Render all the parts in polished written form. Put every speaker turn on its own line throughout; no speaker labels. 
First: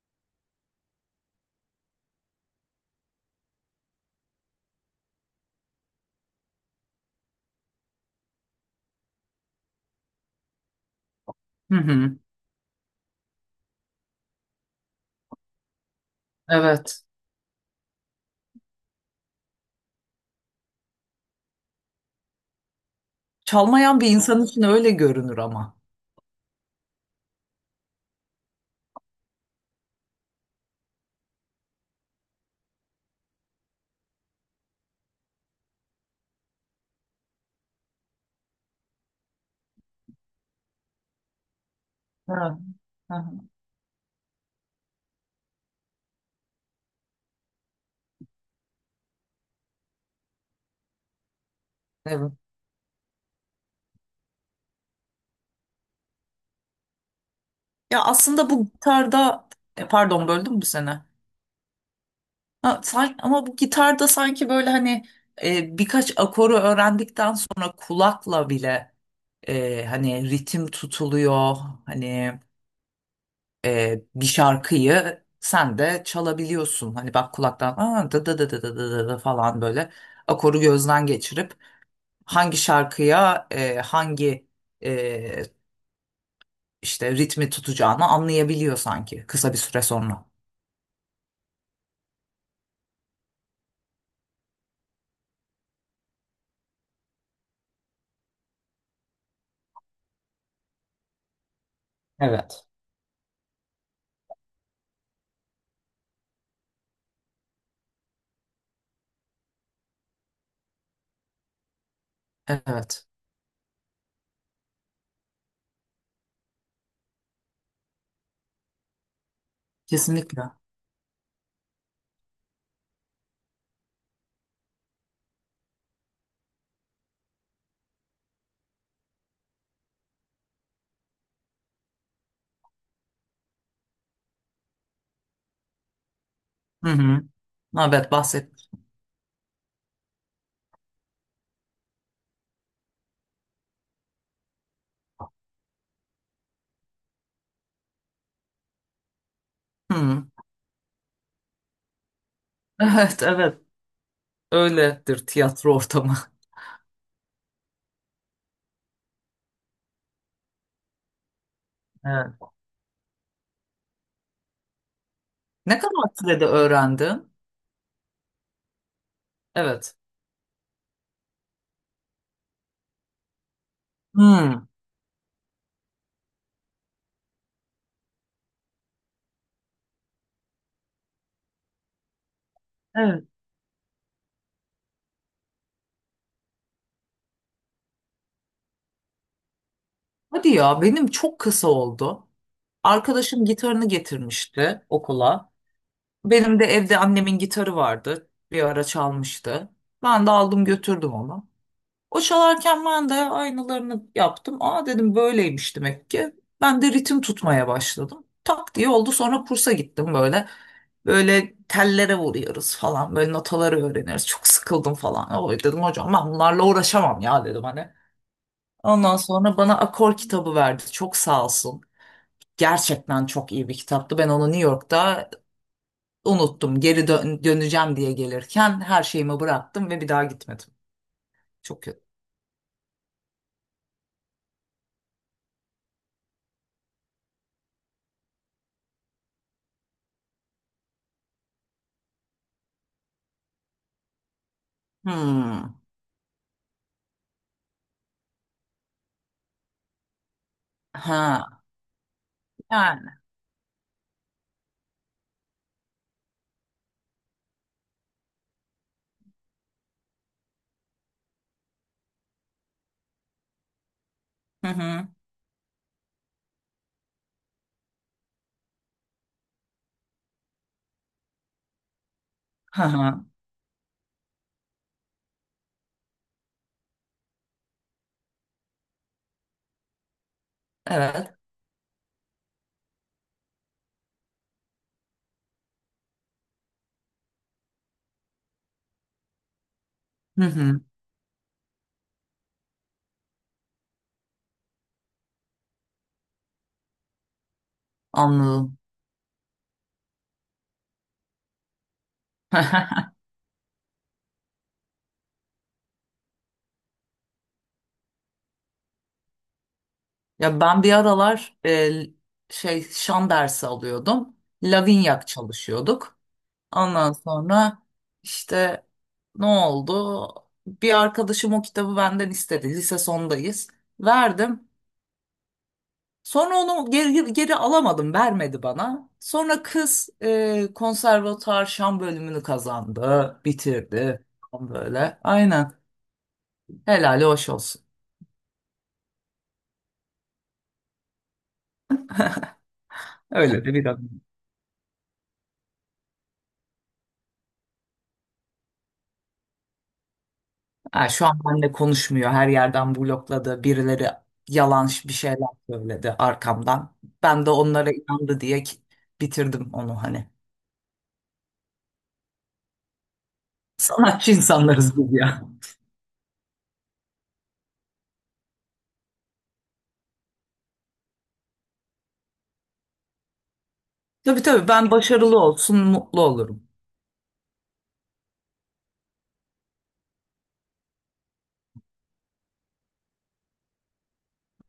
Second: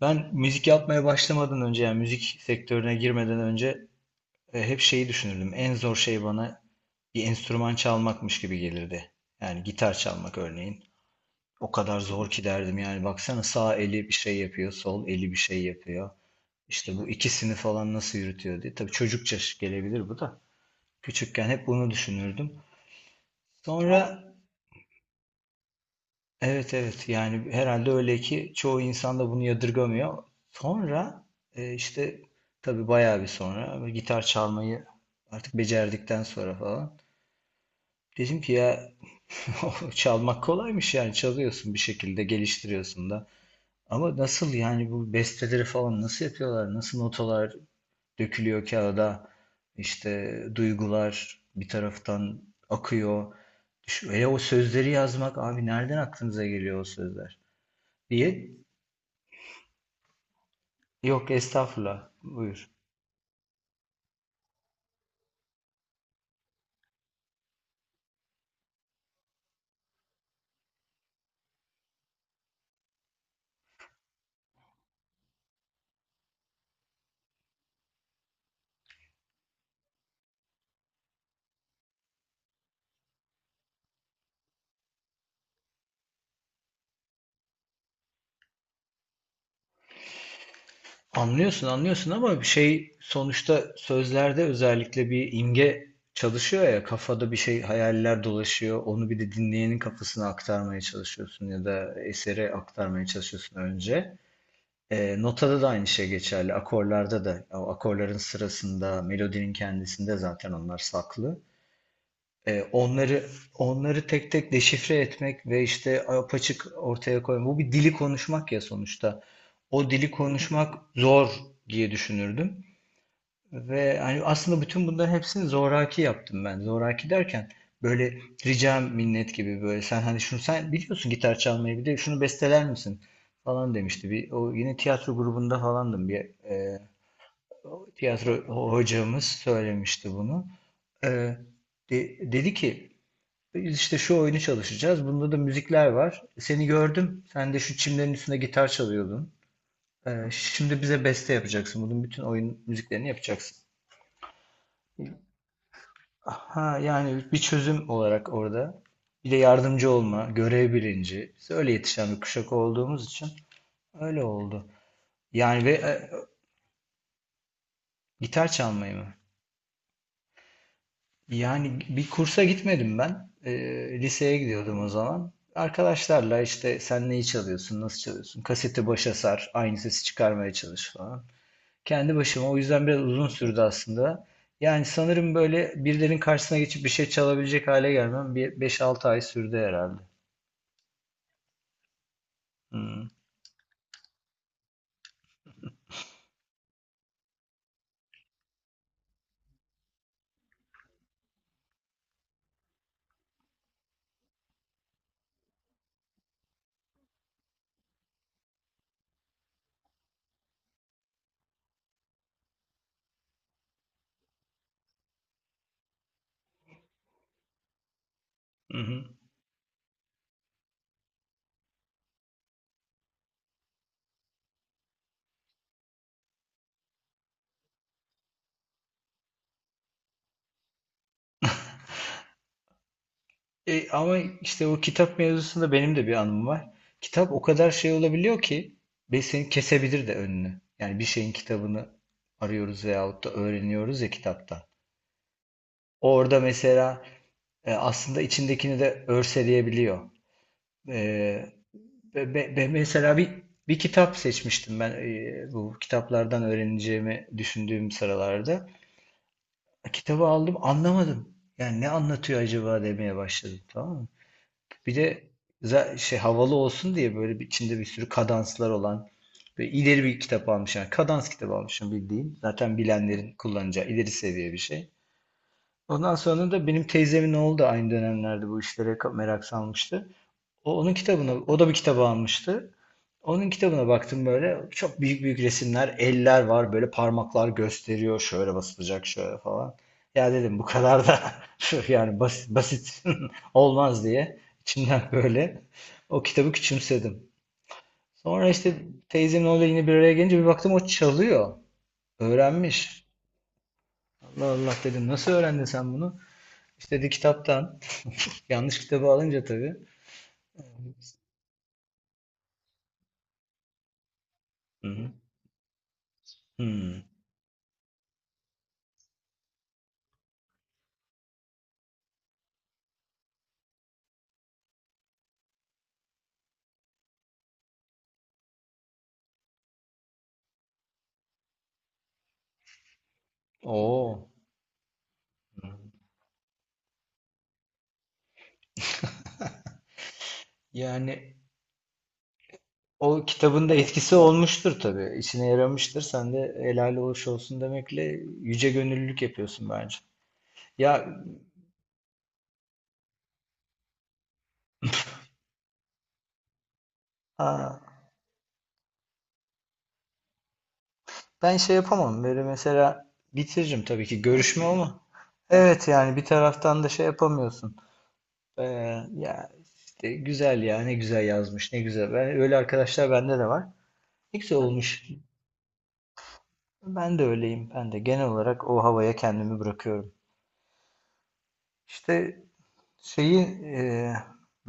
Ben müzik yapmaya başlamadan önce yani müzik sektörüne girmeden önce hep şeyi düşünürdüm. En zor şey bana bir enstrüman çalmakmış gibi gelirdi. Yani gitar çalmak örneğin. O
Hı
kadar
hı.
zor ki derdim yani baksana sağ eli bir şey yapıyor, sol eli bir şey yapıyor. İşte
Evet.
bu ikisini falan nasıl yürütüyor diye. Tabii çocukça gelebilir bu da. Küçükken hep bunu düşünürdüm. Sonra
Çalmayan bir insan için öyle görünür ama.
Evet, evet, yani herhalde öyle ki çoğu insan da bunu yadırgamıyor. Sonra, e, işte tabii bayağı bir sonra böyle gitar çalmayı artık becerdikten sonra falan dedim ki ya, çalmak kolaymış yani çalıyorsun bir şekilde
Evet.
geliştiriyorsun
Hı
da.
hı.
Ama nasıl yani bu besteleri falan nasıl yapıyorlar? Nasıl notalar dökülüyor kağıda? İşte duygular bir
Evet.
taraftan akıyor. Hele o sözleri yazmak abi nereden aklınıza geliyor o sözler
Ya
diye?
aslında bu gitarda pardon böldüm mü seni?
Yok estağfurullah. Buyur.
Ha, sanki, ama bu gitarda sanki böyle hani birkaç akoru öğrendikten sonra kulakla bile hani ritim tutuluyor. Hani bir şarkıyı sen de çalabiliyorsun. Hani bak kulaktan aa, da da da da da da da da" falan böyle akoru gözden geçirip hangi şarkıya e, işte ritmi tutacağını anlayabiliyor sanki kısa bir süre sonra.
Anlıyorsun anlıyorsun ama bir şey sonuçta sözlerde özellikle bir imge çalışıyor ya kafada bir şey hayaller dolaşıyor. Onu bir de dinleyenin kafasına aktarmaya çalışıyorsun ya da esere
Evet.
aktarmaya çalışıyorsun önce. Notada da aynı şey geçerli. Akorlarda da o akorların sırasında melodinin kendisinde zaten onlar saklı. E,
Evet,
onları onları tek tek deşifre etmek ve işte apaçık ortaya koymak. Bu bir dili konuşmak ya sonuçta. O dili
kesinlikle.
konuşmak zor diye düşünürdüm. Ve hani aslında bütün bunların hepsini zoraki yaptım ben. Zoraki derken böyle ricam minnet gibi böyle sen hani şunu sen biliyorsun gitar çalmayı bir de şunu besteler misin falan demişti. Bir, o yine tiyatro grubunda falandım. Bir
Hı hı. Evet,
tiyatro
bahset.
hocamız söylemişti bunu. E, Dedi ki biz işte şu oyunu çalışacağız. Bunda da müzikler var. Seni gördüm. Sen de şu çimlerin üstünde gitar çalıyordun.
Hı.
Şimdi bize beste yapacaksın. Bunun bütün oyun müziklerini
Evet,
yapacaksın.
evet. Öyledir tiyatro ortamı.
Ha yani bir çözüm olarak orada. Bir de yardımcı olma, görev bilinci. Biz öyle yetişen bir
Evet.
kuşak olduğumuz için öyle oldu. Yani ve
Ne kadar sürede öğrendin?
gitar çalmayı mı?
Evet.
Yani bir kursa gitmedim ben. Liseye
Hı.
gidiyordum o zaman. Arkadaşlarla işte sen neyi çalıyorsun, nasıl çalıyorsun? Kaseti başa sar, aynı sesi çıkarmaya çalış falan. Kendi başıma o yüzden biraz
Evet.
uzun sürdü aslında. Yani sanırım böyle birilerinin karşısına geçip bir şey çalabilecek hale gelmem bir beş altı ay sürdü herhalde.
Hadi ya, benim çok kısa oldu.
Hı
Arkadaşım gitarını getirmişti okula. Benim de evde annemin gitarı vardı. Bir ara çalmıştı. Ben de aldım götürdüm onu. O çalarken ben de aynalarını yaptım. Aa dedim böyleymiş demek ki. Ben de ritim tutmaya başladım. Tak diye oldu. Sonra kursa gittim böyle. Böyle tellere vuruyoruz falan. Böyle notaları öğreniyoruz. Çok sıkıldım falan. Oy dedim hocam ben bunlarla uğraşamam ya dedim hani.
hı.
Ondan sonra bana akor kitabı verdi. Çok sağ olsun. Gerçekten çok iyi bir kitaptı. Ben onu New York'ta unuttum. Döneceğim diye gelirken her şeyimi bıraktım ve bir daha gitmedim. Çok kötü.
Ama işte o kitap mevzusunda benim de bir anım var. Kitap o kadar şey olabiliyor ki ve seni kesebilir de önünü. Yani bir şeyin kitabını arıyoruz veyahut da öğreniyoruz ya kitaptan.
Hmm.
Orada mesela aslında içindekini de örseleyebiliyor. E,
Ha. Yani.
Mesela bir kitap seçmiştim ben, bu kitaplardan öğreneceğimi düşündüğüm sıralarda. Kitabı aldım anlamadım. Yani ne anlatıyor acaba demeye başladım tamam mı?
Hı
Bir
hı.
de şey havalı olsun diye böyle bir, içinde bir sürü kadanslar olan ve ileri bir kitap almış yani kadans kitabı almışım bildiğin. Zaten
Hı hı.
bilenlerin kullanacağı ileri seviye bir şey. Ondan sonra da benim teyzemin oğlu da aynı dönemlerde bu işlere merak salmıştı. O onun kitabına,
Evet.
o da bir kitabı almıştı. Onun kitabına baktım böyle çok büyük büyük resimler, eller var böyle parmaklar gösteriyor şöyle basılacak şöyle falan. Ya
Hı
dedim bu
hı.
kadar da şu yani basit, basit olmaz diye içimden böyle o kitabı küçümsedim. Sonra işte
Anladım.
teyzemle orada yine bir araya gelince bir baktım o çalıyor. Öğrenmiş. Allah Allah dedim nasıl öğrendin sen bunu? İşte dedi kitaptan. Yanlış kitabı alınca tabii.
Ya ben bir aralar şey şan dersi alıyordum.
Hı hı.
Lavinyak çalışıyorduk.
Hmm.
Ondan sonra işte ne oldu? Bir arkadaşım o kitabı benden istedi. Lise sondayız. Verdim. Sonra onu geri alamadım. Vermedi bana. Sonra kız konservatuar şan bölümünü kazandı. Bitirdi.
Oo.
Böyle. Aynen. Helali hoş olsun.
Yani o
Öyle
kitabın da
de biraz.
etkisi olmuştur tabii. İşine yaramıştır. Sen de helal hoş olsun demekle yüce gönüllülük yapıyorsun bence.
Ha,
Ya
şu an benimle konuşmuyor. Her yerden blokladı. Birileri yalan bir şeyler söyledi arkamdan. Ben de
ha,
onlara inandı diye ki- bitirdim onu hani.
ben şey yapamam. Böyle mesela bitiririm tabii ki
Sanatçı
görüşme
insanlarız
ama
biz ya.
evet yani bir taraftan da şey yapamıyorsun. Ee, Ya işte güzel ya ne güzel yazmış ne güzel. Ben, öyle arkadaşlar bende de var. Ne
Tabii
güzel
tabii ben
olmuş.
başarılı olsun mutlu olurum.
Ben de öyleyim. Ben de genel olarak o havaya kendimi bırakıyorum. İşte Şeyi e,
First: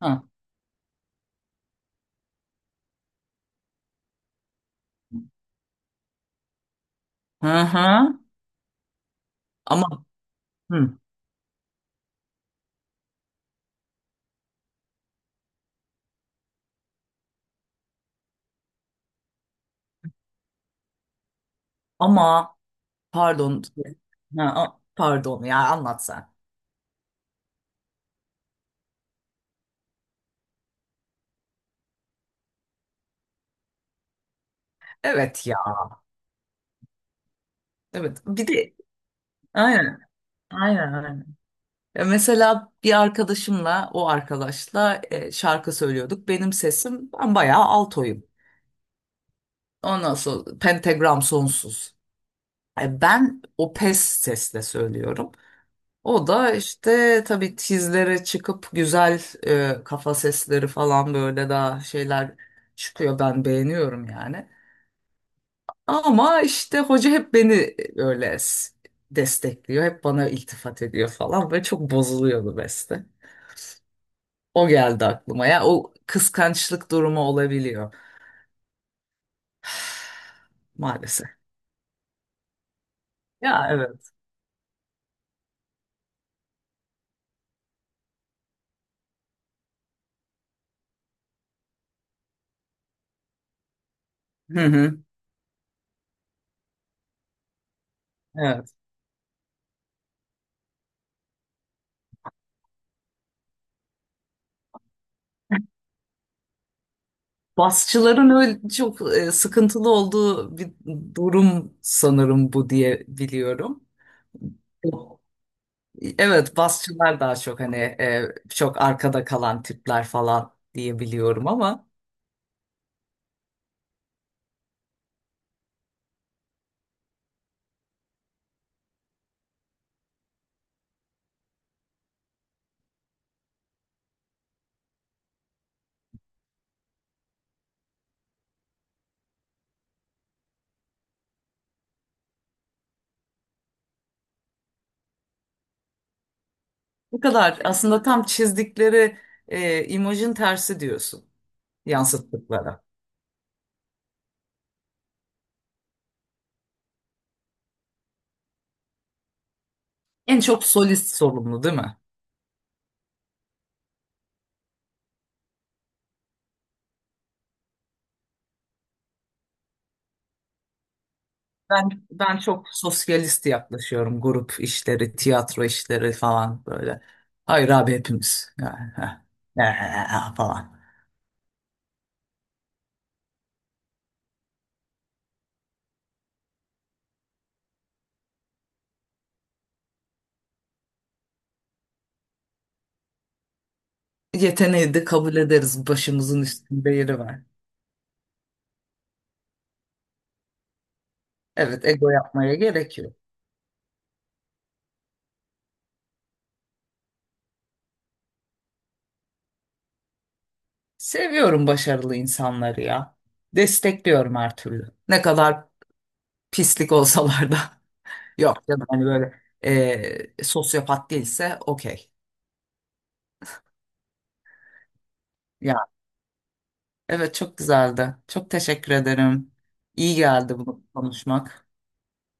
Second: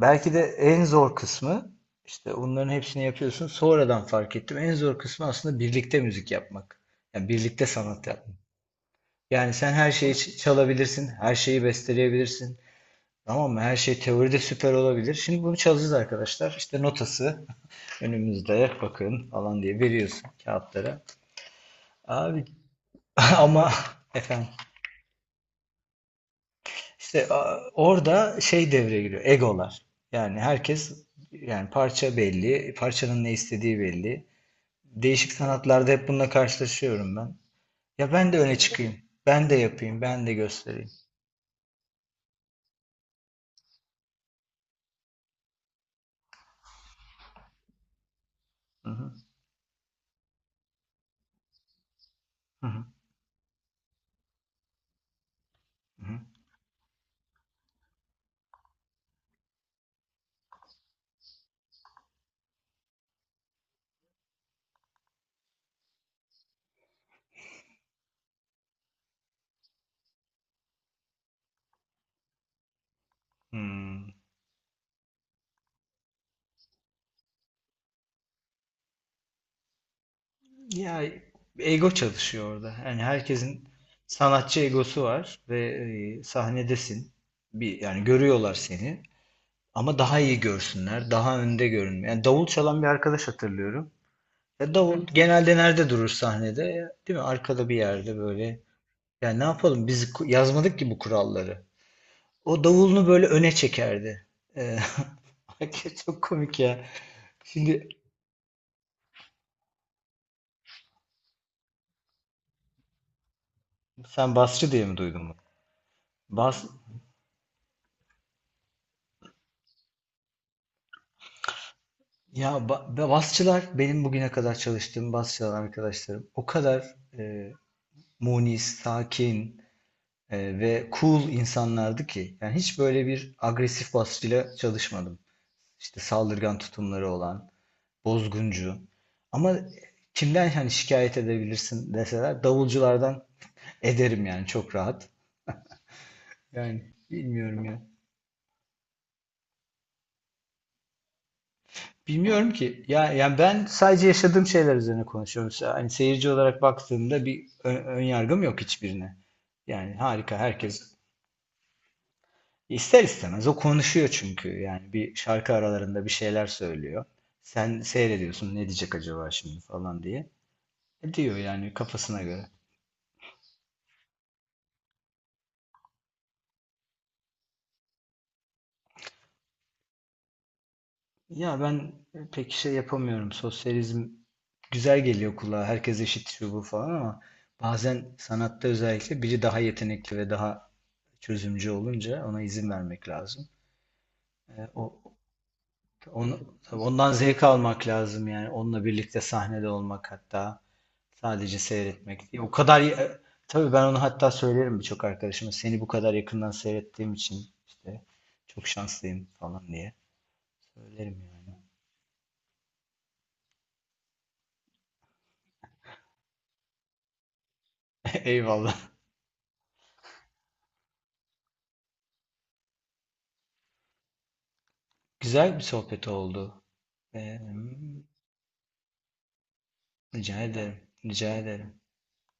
Ha.
de en zor kısmı işte onların hepsini yapıyorsun. Sonradan fark ettim. En zor kısmı aslında birlikte müzik yapmak. Yani
Hı
birlikte sanat
hı.
yapmak. Yani sen her
Ama
şeyi
hı.
çalabilirsin, her şeyi besteleyebilirsin. Tamam mı? Her şey teoride süper olabilir. Şimdi bunu çalacağız arkadaşlar. İşte notası önümüzde bakın falan diye veriyorsun kağıtlara. Abi
Ama pardon.
ama
Ha,
efendim.
pardon ya anlat sen.
İşte orada şey devreye giriyor. Egolar. Yani herkes yani parça belli, parçanın ne istediği belli. Değişik
Evet ya.
sanatlarda hep bununla karşılaşıyorum ben. Ya
Evet.
ben de
Bir
öne
de
çıkayım. Ben de
aynen.
yapayım, ben de göstereyim.
Aynen. Ya mesela bir arkadaşımla, o arkadaşla şarkı söylüyorduk. Benim sesim, ben bayağı altoyum.
Hı hı,
Ondan sonra pentagram sonsuz.
hı hı,
Ben o pes sesle söylüyorum.
hı hı.
O da işte tabii tizlere çıkıp güzel kafa sesleri falan böyle daha şeyler çıkıyor. Ben beğeniyorum yani. Ama işte hoca hep beni öyle destekliyor. Hep bana iltifat ediyor falan ve çok bozuluyordu beste.
Hmm.
O geldi aklıma. Ya o kıskançlık durumu olabiliyor.
Ya
Maalesef.
ego çalışıyor orada. Yani herkesin
Ya evet.
sanatçı egosu var ve sahnedesin. Bir yani görüyorlar seni. Ama daha iyi görsünler, daha önde görünme. Yani davul çalan bir arkadaş hatırlıyorum.
Hı
Ya
hı.
davul genelde nerede durur sahnede? Ya, değil mi? Arkada bir yerde böyle.
Evet.
Yani ne yapalım? Biz yazmadık ki bu kuralları. O davulunu böyle öne çekerdi. Ee, Hakikaten çok komik ya. Şimdi
Basçıların öyle çok sıkıntılı olduğu bir durum sanırım bu diye biliyorum.
sen basçı diye mi duydun bunu?
Evet,
Bas,
basçılar daha çok hani çok arkada kalan tipler falan diye biliyorum ama
ya basçılar benim bugüne kadar çalıştığım basçılar arkadaşlarım o kadar munis, sakin, ve cool insanlardı ki. Yani hiç böyle bir agresif basçıyla çalışmadım. İşte saldırgan tutumları olan. Bozguncu. Ama kimden hani şikayet edebilirsin deseler davulculardan ederim yani çok rahat. Yani
bu kadar
bilmiyorum ya.
aslında tam çizdikleri imajın tersi diyorsun
Bilmiyorum
yansıttıkları.
ki. Ya yani ben sadece yaşadığım şeyler üzerine konuşuyorum. Hani seyirci olarak baktığımda bir ön yargım yok hiçbirine. Yani harika
En çok
herkes
solist sorumlu değil mi?
ister istemez o konuşuyor çünkü. Yani bir şarkı aralarında bir şeyler söylüyor. Sen seyrediyorsun ne diyecek acaba şimdi falan diye. E diyor yani
Ben
kafasına
ben
göre.
çok sosyalist yaklaşıyorum. Grup işleri, tiyatro işleri falan böyle. Hayır abi hepimiz. Yani, heh, eh, falan.
Ya ben pek şey yapamıyorum. Sosyalizm güzel geliyor kulağa. Herkes eşit şu bu falan ama bazen sanatta özellikle biri daha yetenekli ve daha çözümcü olunca ona izin vermek lazım. O
Yeteneği de kabul ederiz.
onu,
Başımızın
tabii
üstünde
ondan
yeri
zevk
var.
almak lazım yani. Onunla birlikte sahnede olmak hatta sadece
Evet, ego
seyretmek değil. O
yapmaya
kadar
gerek yok.
tabii ben onu hatta söylerim birçok arkadaşıma. Seni bu kadar yakından seyrettiğim için işte çok şanslıyım falan diye söylerim yani.
Seviyorum başarılı insanları ya. Destekliyorum her türlü. Ne kadar pislik olsalar da. Yok canım
Eyvallah.
hani böyle eh, sosyopat değilse okey.
Güzel bir
Ya
sohbet oldu.
evet
Ee,
çok güzeldi. Çok teşekkür ederim. İyi
Rica
geldi
ederim.
bunu
Rica
konuşmak.
ederim.